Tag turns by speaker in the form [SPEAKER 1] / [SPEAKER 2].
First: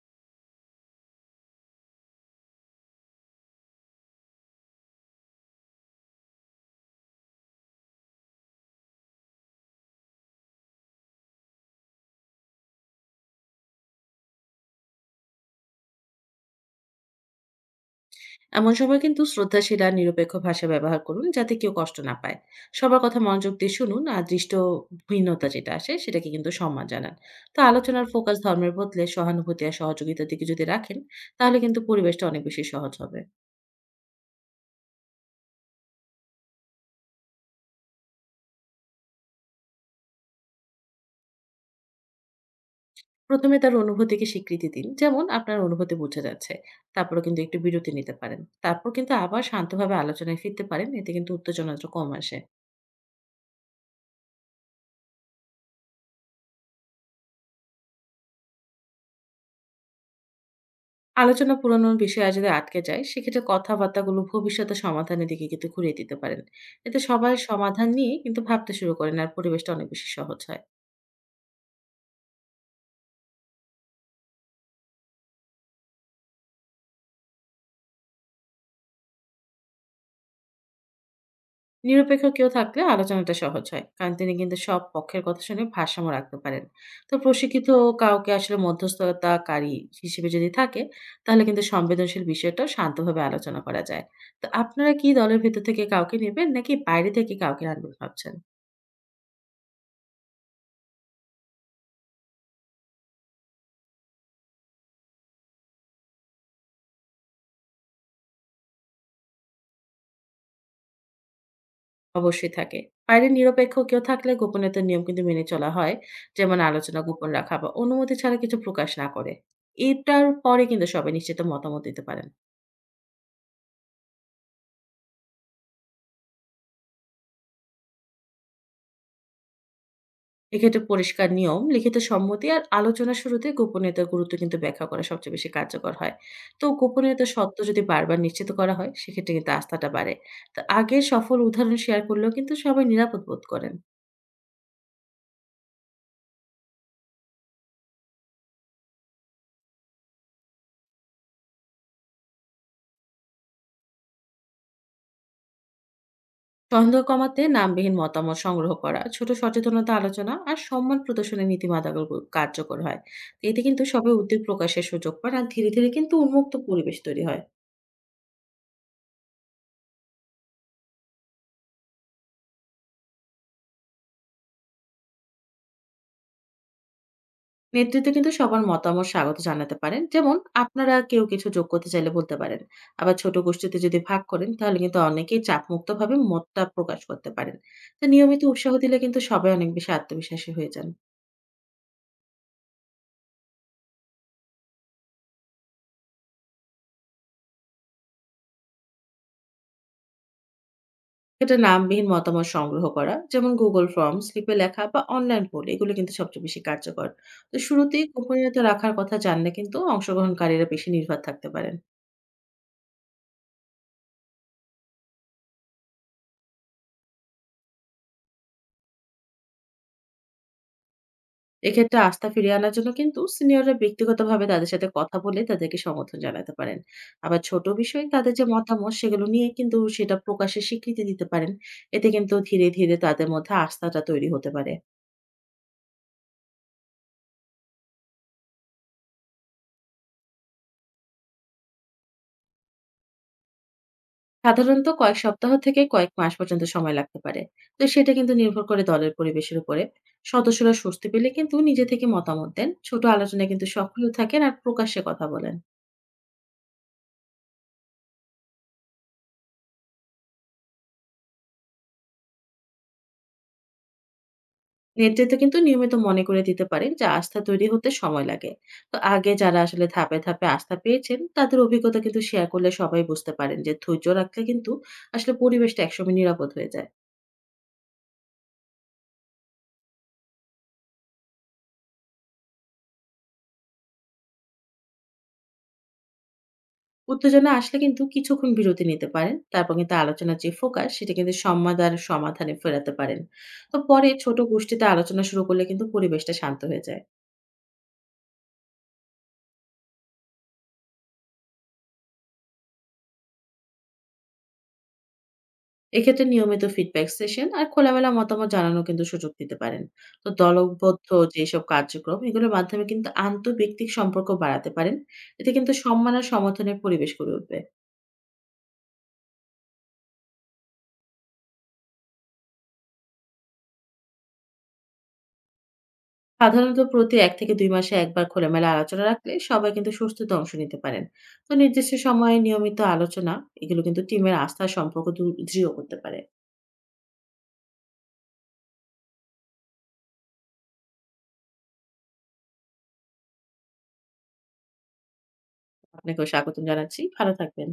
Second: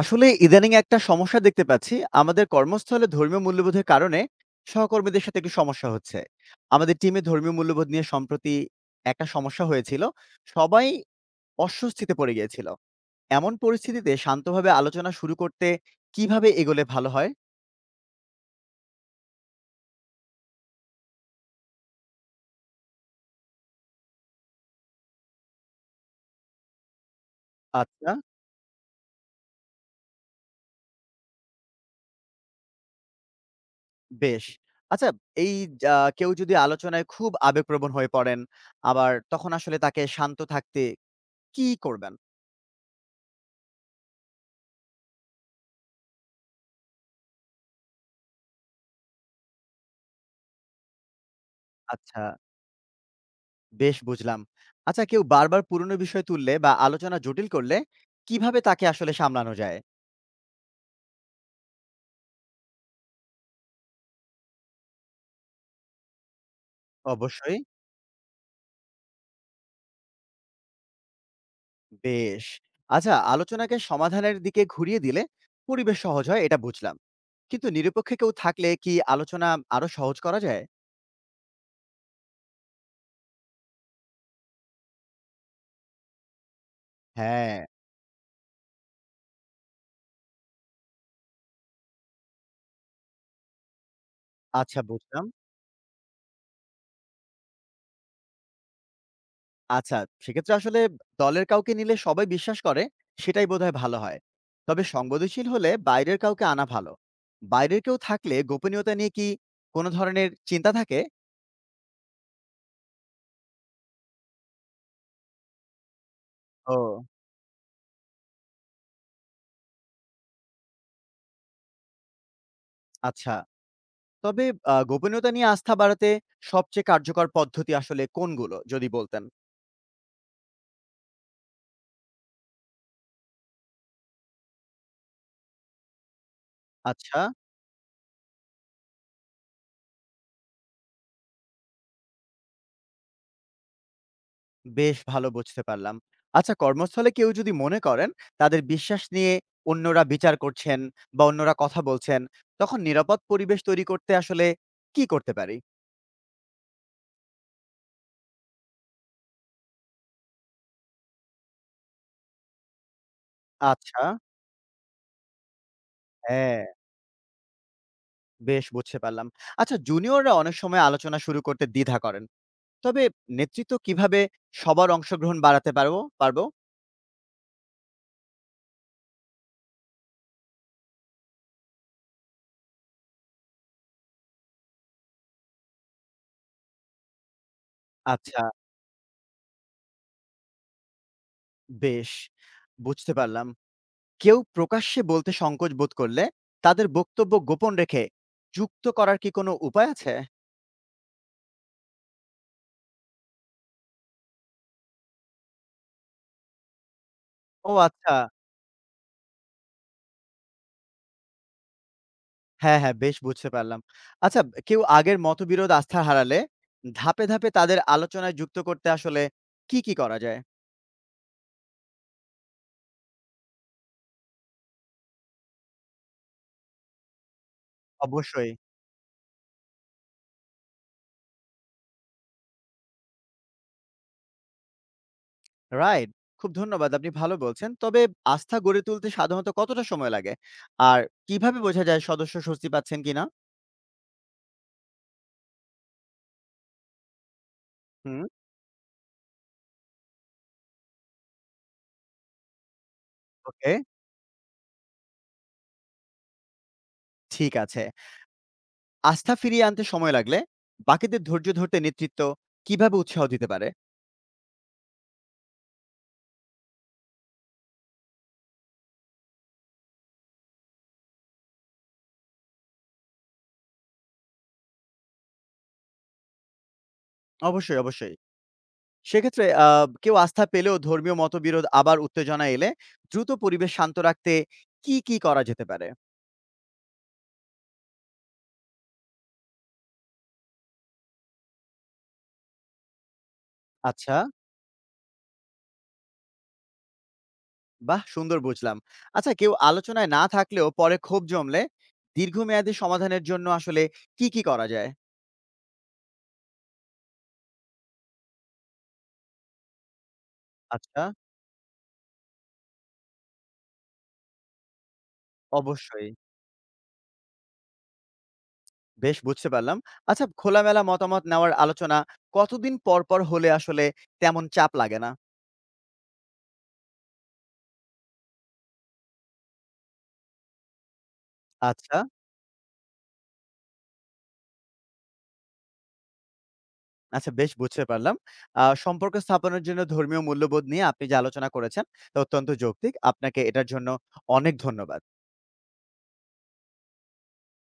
[SPEAKER 1] আসলে ইদানিং একটা সমস্যা দেখতে পাচ্ছি। আমাদের কর্মস্থলে ধর্মীয় মূল্যবোধের কারণে সহকর্মীদের সাথে একটু সমস্যা হচ্ছে। আমাদের টিমে ধর্মীয় মূল্যবোধ নিয়ে সম্প্রতি একটা সমস্যা হয়েছিল। সবাই অস্বস্তিতে পড়ে গিয়েছিল। এমন পরিস্থিতিতে শান্তভাবে আলোচনা শুরু করতে কিভাবে এগোলে ভালো হয়?
[SPEAKER 2] এমন সময় কিন্তু শ্রদ্ধাশীল আর নিরপেক্ষ ভাষা ব্যবহার করুন যাতে কেউ কষ্ট না পায়। সবার কথা মনোযোগ দিয়ে শুনুন আর দৃষ্ট ভিন্নতা যেটা আসে সেটাকে কিন্তু সম্মান জানান। তো আলোচনার
[SPEAKER 1] আচ্ছা,
[SPEAKER 2] ফোকাস ধর্মের বদলে সহানুভূতি আর সহযোগিতার দিকে যদি রাখেন তাহলে কিন্তু পরিবেশটা অনেক বেশি সহজ হবে।
[SPEAKER 1] বেশ। আচ্ছা, এই যা কেউ যদি আলোচনায় খুব আবেগপ্রবণ হয়ে পড়েন, আবার তখন আসলে তাকে শান্ত থাকতে কি করবেন?
[SPEAKER 2] প্রথমে তার অনুভূতিকে স্বীকৃতি দিন, যেমন আপনার অনুভূতি বোঝা যাচ্ছে। তারপরে কিন্তু একটু বিরতি নিতে পারেন। তারপর কিন্তু আবার শান্তভাবে আলোচনায় ফিরতে পারেন, এতে কিন্তু উত্তেজনাটা কম
[SPEAKER 1] আচ্ছা।
[SPEAKER 2] আসে।
[SPEAKER 1] বেশ বুঝলাম। আচ্ছা কেউ বারবার পুরনো বিষয় তুললে বা আলোচনা জটিল করলে কিভাবে তাকে আসলে সামলানো যায়?
[SPEAKER 2] আলোচনা পুরোনো বিষয় আর যদি আটকে যায়, সেক্ষেত্রে কথাবার্তাগুলো ভবিষ্যতে সমাধানের দিকে কিন্তু ঘুরিয়ে দিতে পারেন। এতে সবাই
[SPEAKER 1] অবশ্যই,
[SPEAKER 2] সমাধান নিয়ে কিন্তু ভাবতে শুরু করেন আর পরিবেশটা অনেক বেশি সহজ হয়।
[SPEAKER 1] বেশ। আচ্ছা আলোচনাকে সমাধানের দিকে ঘুরিয়ে দিলে পরিবেশ সহজ হয় এটা বুঝলাম। কিন্তু নিরপেক্ষ কেউ থাকলে কি আলোচনা আরো সহজ করা যায়?
[SPEAKER 2] নিরপেক্ষ কেউ থাকলে আলোচনাটা সহজ হয়। কারণ তিনি কিন্তু সব পক্ষের কথা শুনে ভারসাম্য রাখতে পারেন। তো
[SPEAKER 1] হ্যাঁ,
[SPEAKER 2] প্রশিক্ষিত কাউকে আসলে মধ্যস্থতাকারী হিসেবে যদি থাকে, তাহলে কিন্তু সংবেদনশীল বিষয়টা শান্তভাবে আলোচনা করা যায়। তো
[SPEAKER 1] আচ্ছা
[SPEAKER 2] আপনারা কি
[SPEAKER 1] বুঝলাম।
[SPEAKER 2] দলের ভেতর থেকে কাউকে নেবেন নাকি বাইরে থেকে কাউকে আনবেন ভাবছেন?
[SPEAKER 1] আচ্ছা সেক্ষেত্রে আসলে দলের কাউকে নিলে সবাই বিশ্বাস করে সেটাই বোধহয় ভালো হয়। তবে সংবেদনশীল হলে বাইরের কাউকে আনা ভালো। বাইরের কেউ থাকলে গোপনীয়তা নিয়ে কি কোনো ধরনের চিন্তা থাকে?
[SPEAKER 2] অবশ্যই থাকে। বাইরে নিরপেক্ষ কেউ থাকলে গোপনীয়তার নিয়ম কিন্তু মেনে চলা হয়। যেমন আলোচনা
[SPEAKER 1] ও
[SPEAKER 2] গোপন রাখা বা অনুমতি ছাড়া কিছু প্রকাশ না করে। এটার পরে কিন্তু সবাই নিশ্চিত মতামত দিতে পারেন।
[SPEAKER 1] আচ্ছা। তবে গোপনীয়তা নিয়ে আস্থা বাড়াতে সবচেয়ে কার্যকর পদ্ধতি আসলে কোনগুলো? যদি বলতেন।
[SPEAKER 2] এক্ষেত্রে পরিষ্কার নিয়ম, লিখিত সম্মতি আর আলোচনার শুরুতে গোপনীয়তার গুরুত্ব কিন্তু ব্যাখ্যা করা সবচেয়ে বেশি কার্যকর হয়। তো
[SPEAKER 1] আচ্ছা,
[SPEAKER 2] গোপনীয়তার সত্ত্ব যদি বারবার নিশ্চিত করা হয়, সেক্ষেত্রে কিন্তু আস্থাটা বাড়ে। তো আগের সফল উদাহরণ শেয়ার করলেও কিন্তু সবাই নিরাপদ বোধ করেন।
[SPEAKER 1] বেশ ভালো বুঝতে পারলাম। আচ্ছা, কর্মস্থলে কেউ যদি মনে করেন তাদের বিশ্বাস নিয়ে অন্যরা বিচার করছেন বা অন্যরা কথা বলছেন, তখন নিরাপদ পরিবেশ তৈরি করতে আসলে কি করতে পারি?
[SPEAKER 2] সন্দেহ কমাতে নামবিহীন মতামত সংগ্রহ করা, ছোট সচেতনতা আলোচনা আর সম্মান প্রদর্শনের নীতিমালাগুলো কার্যকর হয়। তো এতে কিন্তু
[SPEAKER 1] আচ্ছা,
[SPEAKER 2] সবাই উদ্যোগ প্রকাশের সুযোগ পান আর ধীরে ধীরে কিন্তু উন্মুক্ত
[SPEAKER 1] হ্যাঁ,
[SPEAKER 2] পরিবেশ তৈরি হয়।
[SPEAKER 1] বেশ বুঝতে পারলাম। আচ্ছা, জুনিয়ররা অনেক সময় আলোচনা শুরু করতে দ্বিধা করেন। তবে নেতৃত্ব কিভাবে সবার অংশগ্রহণ বাড়াতে পারবো পারবো?
[SPEAKER 2] নেতৃত্বে কিন্তু সবার মতামত স্বাগত জানাতে পারেন। যেমন আপনারা কেউ কিছু যোগ করতে চাইলে বলতে পারেন। আবার ছোট গোষ্ঠীতে যদি ভাগ করেন তাহলে কিন্তু অনেকেই চাপমুক্তভাবে মতটা প্রকাশ করতে পারেন। তো
[SPEAKER 1] আচ্ছা।
[SPEAKER 2] নিয়মিত উৎসাহ দিলে কিন্তু সবাই অনেক বেশি আত্মবিশ্বাসী হয়ে যান।
[SPEAKER 1] বেশ, বুঝতে পারলাম। কেউ প্রকাশ্যে বলতে সংকোচ বোধ করলে তাদের বক্তব্য গোপন রেখে যুক্ত করার কি কোনো উপায় আছে?
[SPEAKER 2] এটা নামবিহীন মতামত সংগ্রহ করা, যেমন গুগল ফর্ম, স্লিপে লেখা বা অনলাইন পোল, এগুলো কিন্তু সবচেয়ে বেশি কার্যকর। তো
[SPEAKER 1] ও
[SPEAKER 2] শুরুতেই
[SPEAKER 1] আচ্ছা।
[SPEAKER 2] গোপনীয়তা রাখার কথা জানলে কিন্তু অংশগ্রহণকারীরা বেশি নির্ভর থাকতে পারেন।
[SPEAKER 1] হ্যাঁ, হ্যাঁ, বেশ বুঝতে পারলাম। আচ্ছা, কেউ আগের মতবিরোধ আস্থা হারালে ধাপে, ধাপে তাদের আলোচনায় যুক্ত করতে আসলে কি, কি করা যায়?
[SPEAKER 2] এক্ষেত্রে আস্থা ফিরিয়ে আনার জন্য কিন্তু সিনিয়ররা ব্যক্তিগতভাবে তাদের সাথে কথা বলে তাদেরকে সমর্থন জানাতে পারেন। আবার ছোট বিষয়ে তাদের যে
[SPEAKER 1] অবশ্যই।
[SPEAKER 2] মতামত সেগুলো নিয়ে কিন্তু সেটা প্রকাশের স্বীকৃতি দিতে পারেন। এতে কিন্তু ধীরে, ধীরে তাদের মধ্যে আস্থাটা তৈরি হতে পারে।
[SPEAKER 1] রাইট। খুব ধন্যবাদ। আপনি ভালো বলছেন। তবে আস্থা গড়ে তুলতে সাধারণত কতটা সময় লাগে? আর কিভাবে বোঝা যায় সদস্য স্বস্তি পাচ্ছেন কিনা?
[SPEAKER 2] সাধারণত কয়েক সপ্তাহ থেকে কয়েক মাস পর্যন্ত সময় লাগতে পারে। তো সেটা
[SPEAKER 1] হুম,
[SPEAKER 2] কিন্তু নির্ভর করে দলের পরিবেশের উপরে। সদস্যরা স্বস্তি পেলে কিন্তু নিজে থেকে মতামত দেন। ছোট আলোচনায় কিন্তু
[SPEAKER 1] ওকে,
[SPEAKER 2] সক্রিয় থাকেন আর প্রকাশ্যে কথা বলেন।
[SPEAKER 1] ঠিক আছে। আস্থা ফিরিয়ে আনতে সময় লাগলে বাকিদের ধৈর্য ধরতে নেতৃত্ব কিভাবে উৎসাহ দিতে পারে?
[SPEAKER 2] নেতৃত্ব কিন্তু নিয়মিত মনে করে দিতে পারেন যে আস্থা তৈরি হতে সময় লাগে। তো আগে যারা আসলে ধাপে, ধাপে আস্থা পেয়েছেন তাদের অভিজ্ঞতা কিন্তু শেয়ার করলে সবাই বুঝতে পারেন যে ধৈর্য রাখলে কিন্তু আসলে পরিবেশটা একসময় নিরাপদ হয়ে যায়।
[SPEAKER 1] অবশ্যই, অবশ্যই। সেক্ষেত্রে কেউ আস্থা পেলেও ধর্মীয় মতবিরোধ আবার উত্তেজনা এলে দ্রুত পরিবেশ শান্ত রাখতে কি, কি করা যেতে পারে?
[SPEAKER 2] উত্তেজনা আসলে কিন্তু কিছুক্ষণ বিরতি নিতে পারেন। তারপর কিন্তু আলোচনার যে ফোকাস, সেটা কিন্তু সম্মাদ আর সমাধানে ফেরাতে পারেন। তো পরে
[SPEAKER 1] আচ্ছা।
[SPEAKER 2] ছোট গোষ্ঠীতে আলোচনা শুরু করলে কিন্তু পরিবেশটা শান্ত হয়ে যায়।
[SPEAKER 1] বাহ! সুন্দর বুঝলাম। আচ্ছা কেউ আলোচনায় না থাকলেও পরে ক্ষোভ জমলে দীর্ঘমেয়াদী সমাধানের জন্য আসলে কি, কি করা যায়?
[SPEAKER 2] এক্ষেত্রে নিয়মিত ফিডব্যাক সেশন আর খোলামেলা মতামত জানানোর কিন্তু সুযোগ দিতে পারেন। তো
[SPEAKER 1] আচ্ছা।
[SPEAKER 2] দলবদ্ধ যেসব কার্যক্রম, এগুলোর মাধ্যমে কিন্তু আন্তঃব্যক্তিক সম্পর্ক বাড়াতে পারেন। এতে কিন্তু
[SPEAKER 1] অবশ্যই।
[SPEAKER 2] সম্মান আর সমর্থনের পরিবেশ গড়ে উঠবে।
[SPEAKER 1] বেশ বুঝতে পারলাম। আচ্ছা খোলামেলা মতামত নেওয়ার আলোচনা কতদিন পর, পর হলে আসলে তেমন চাপ লাগে না?
[SPEAKER 2] সাধারণত প্রতি ১ থেকে ২ মাসে একবার খোলামেলা আলোচনা রাখলে সবাই কিন্তু স্বস্তিতে অংশ নিতে পারেন। তো নির্দিষ্ট
[SPEAKER 1] আচ্ছা।
[SPEAKER 2] সময়ে নিয়মিত আলোচনা, এগুলো কিন্তু টিমের আস্থার সম্পর্ক দৃঢ় করতে পারে।
[SPEAKER 1] আচ্ছা বেশ বুঝতে পারলাম। সম্পর্ক স্থাপনের জন্য ধর্মীয় মূল্যবোধ নিয়ে আপনি যে আলোচনা করেছেন, তা অত্যন্ত যৌক্তিক। আপনাকে এটার জন্য অনেক ধন্যবাদ।
[SPEAKER 2] আপনাকেও স্বাগতম জানাচ্ছি। ভালো থাকবেন।